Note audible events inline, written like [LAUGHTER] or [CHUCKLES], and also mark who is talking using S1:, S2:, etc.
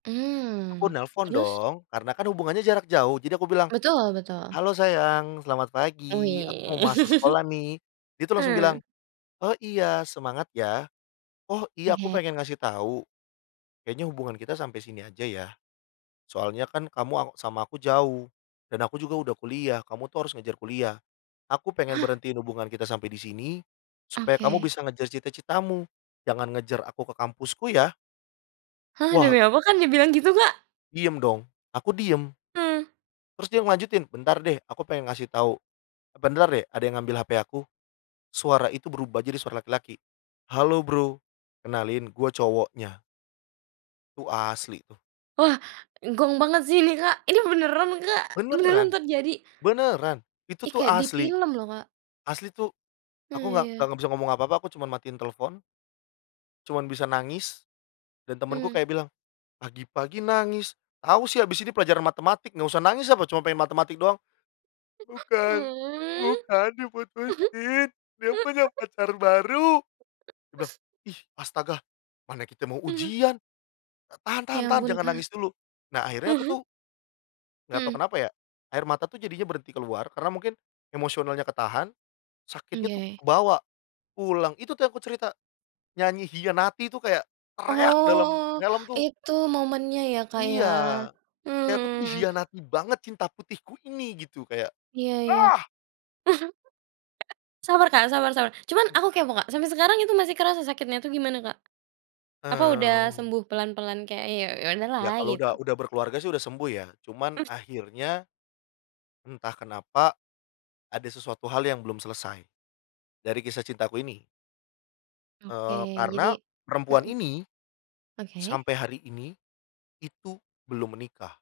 S1: Aku
S2: Mmm.
S1: nelepon,
S2: Terus?
S1: dong. Karena kan hubungannya jarak jauh, jadi aku bilang,
S2: Betul betul.
S1: "Halo sayang, selamat pagi. Aku mau masuk
S2: Wih.
S1: sekolah nih." Dia
S2: [LAUGHS]
S1: tuh langsung bilang,
S2: Hmm.
S1: "Oh, iya, semangat ya. Oh, iya, aku
S2: Oke.
S1: pengen ngasih tahu, kayaknya hubungan kita sampai sini aja, ya? Soalnya kan kamu aw sama aku jauh. Dan aku juga udah kuliah, kamu tuh harus ngejar kuliah. Aku pengen
S2: Hah?!
S1: berhentiin hubungan kita sampai di sini, supaya kamu
S2: Oke.
S1: bisa ngejar cita-citamu. Jangan ngejar aku ke kampusku, ya?"
S2: Hah,
S1: Wah
S2: demi apa, Kak, dibilang gitu, Kak?
S1: Diem dong. Aku diem.
S2: Uh.
S1: Terus dia ngelanjutin, "Bentar deh, aku pengen ngasih tahu. E bentar deh, ada yang ngambil HP aku." Suara itu berubah, jadi suara laki-laki. "Halo, Bro. Kenalin, gue cowoknya." Itu asli tuh.
S2: Wah. Gong banget sih ini, Kak. Ini beneran, Kak? Beneran
S1: Beneran.
S2: terjadi?
S1: Beneran! Itu
S2: Ih
S1: tuh
S2: kayak di
S1: asli.
S2: film loh, Kak.
S1: Asli tuh
S2: Oh,
S1: aku nggak nggak
S2: iya.
S1: nggak bisa ngomong apa-apa, aku cuman matiin telepon cuman bisa nangis. Dan temenku
S2: Mmm.
S1: kayak bilang, "Pagi-pagi nangis. Tahu sih, habis ini pelajaran matematik, nggak usah nangis apa? Cuman pengen matematik doang." "Bukan, bukan, diputusin. Dia punya
S2: [CHUCKLES]
S1: pacar baru." Dia bilang.
S2: [SNIFFS]
S1: "Ih astaga. Mana kita mau
S2: Ah hah.
S1: ujian. Ta tahan tahan
S2: Ya
S1: tahan.
S2: ampun,
S1: Jangan
S2: Kak.
S1: nangis dulu." Nah, akhirnya aku
S2: Aha?
S1: tuh nggak tahu
S2: Mmm.
S1: kenapa ya, air mata tuh jadinya berhenti keluar, karena mungkin, emosionalnya ketahan, sakitnya tuh
S2: Oke.
S1: kebawa, pulang itu tuh yang aku cerita. Nyanyi Khianati itu kayak, teriak dalam
S2: Oh.
S1: helm tuh
S2: Itu momennya ya, Kak, ya?
S1: Iya.
S2: Mmm,
S1: Kayak
S2: mhm
S1: aku tuh
S2: mhm.
S1: dikhianati banget, cinta putihku ini gitu, kayak
S2: Iya iya.
S1: Ah!
S2: [CHUCKLES] Sabar, Kak, sabar sabar. Cuman aku kepo, Kak, sampai sekarang itu masih kerasa sakitnya tuh gimana, Kak? Apa udah
S1: Mmm.
S2: sembuh pelan-pelan kayak, "Ya ya
S1: Ya,
S2: udahlah."
S1: kalau
S2: Gitu?
S1: udah udah berkeluarga sih, udah sembuh, ya. Cuman
S2: [CHUCKLES]
S1: akhirnya, entah kenapa, ada sesuatu hal yang belum selesai. Dari kisah cintaku ini.
S2: Oke,
S1: Eee,
S2: jadi
S1: karena, perempuan
S2: mhm.
S1: ini,
S2: Oke.
S1: sampai hari ini, itu belum menikah.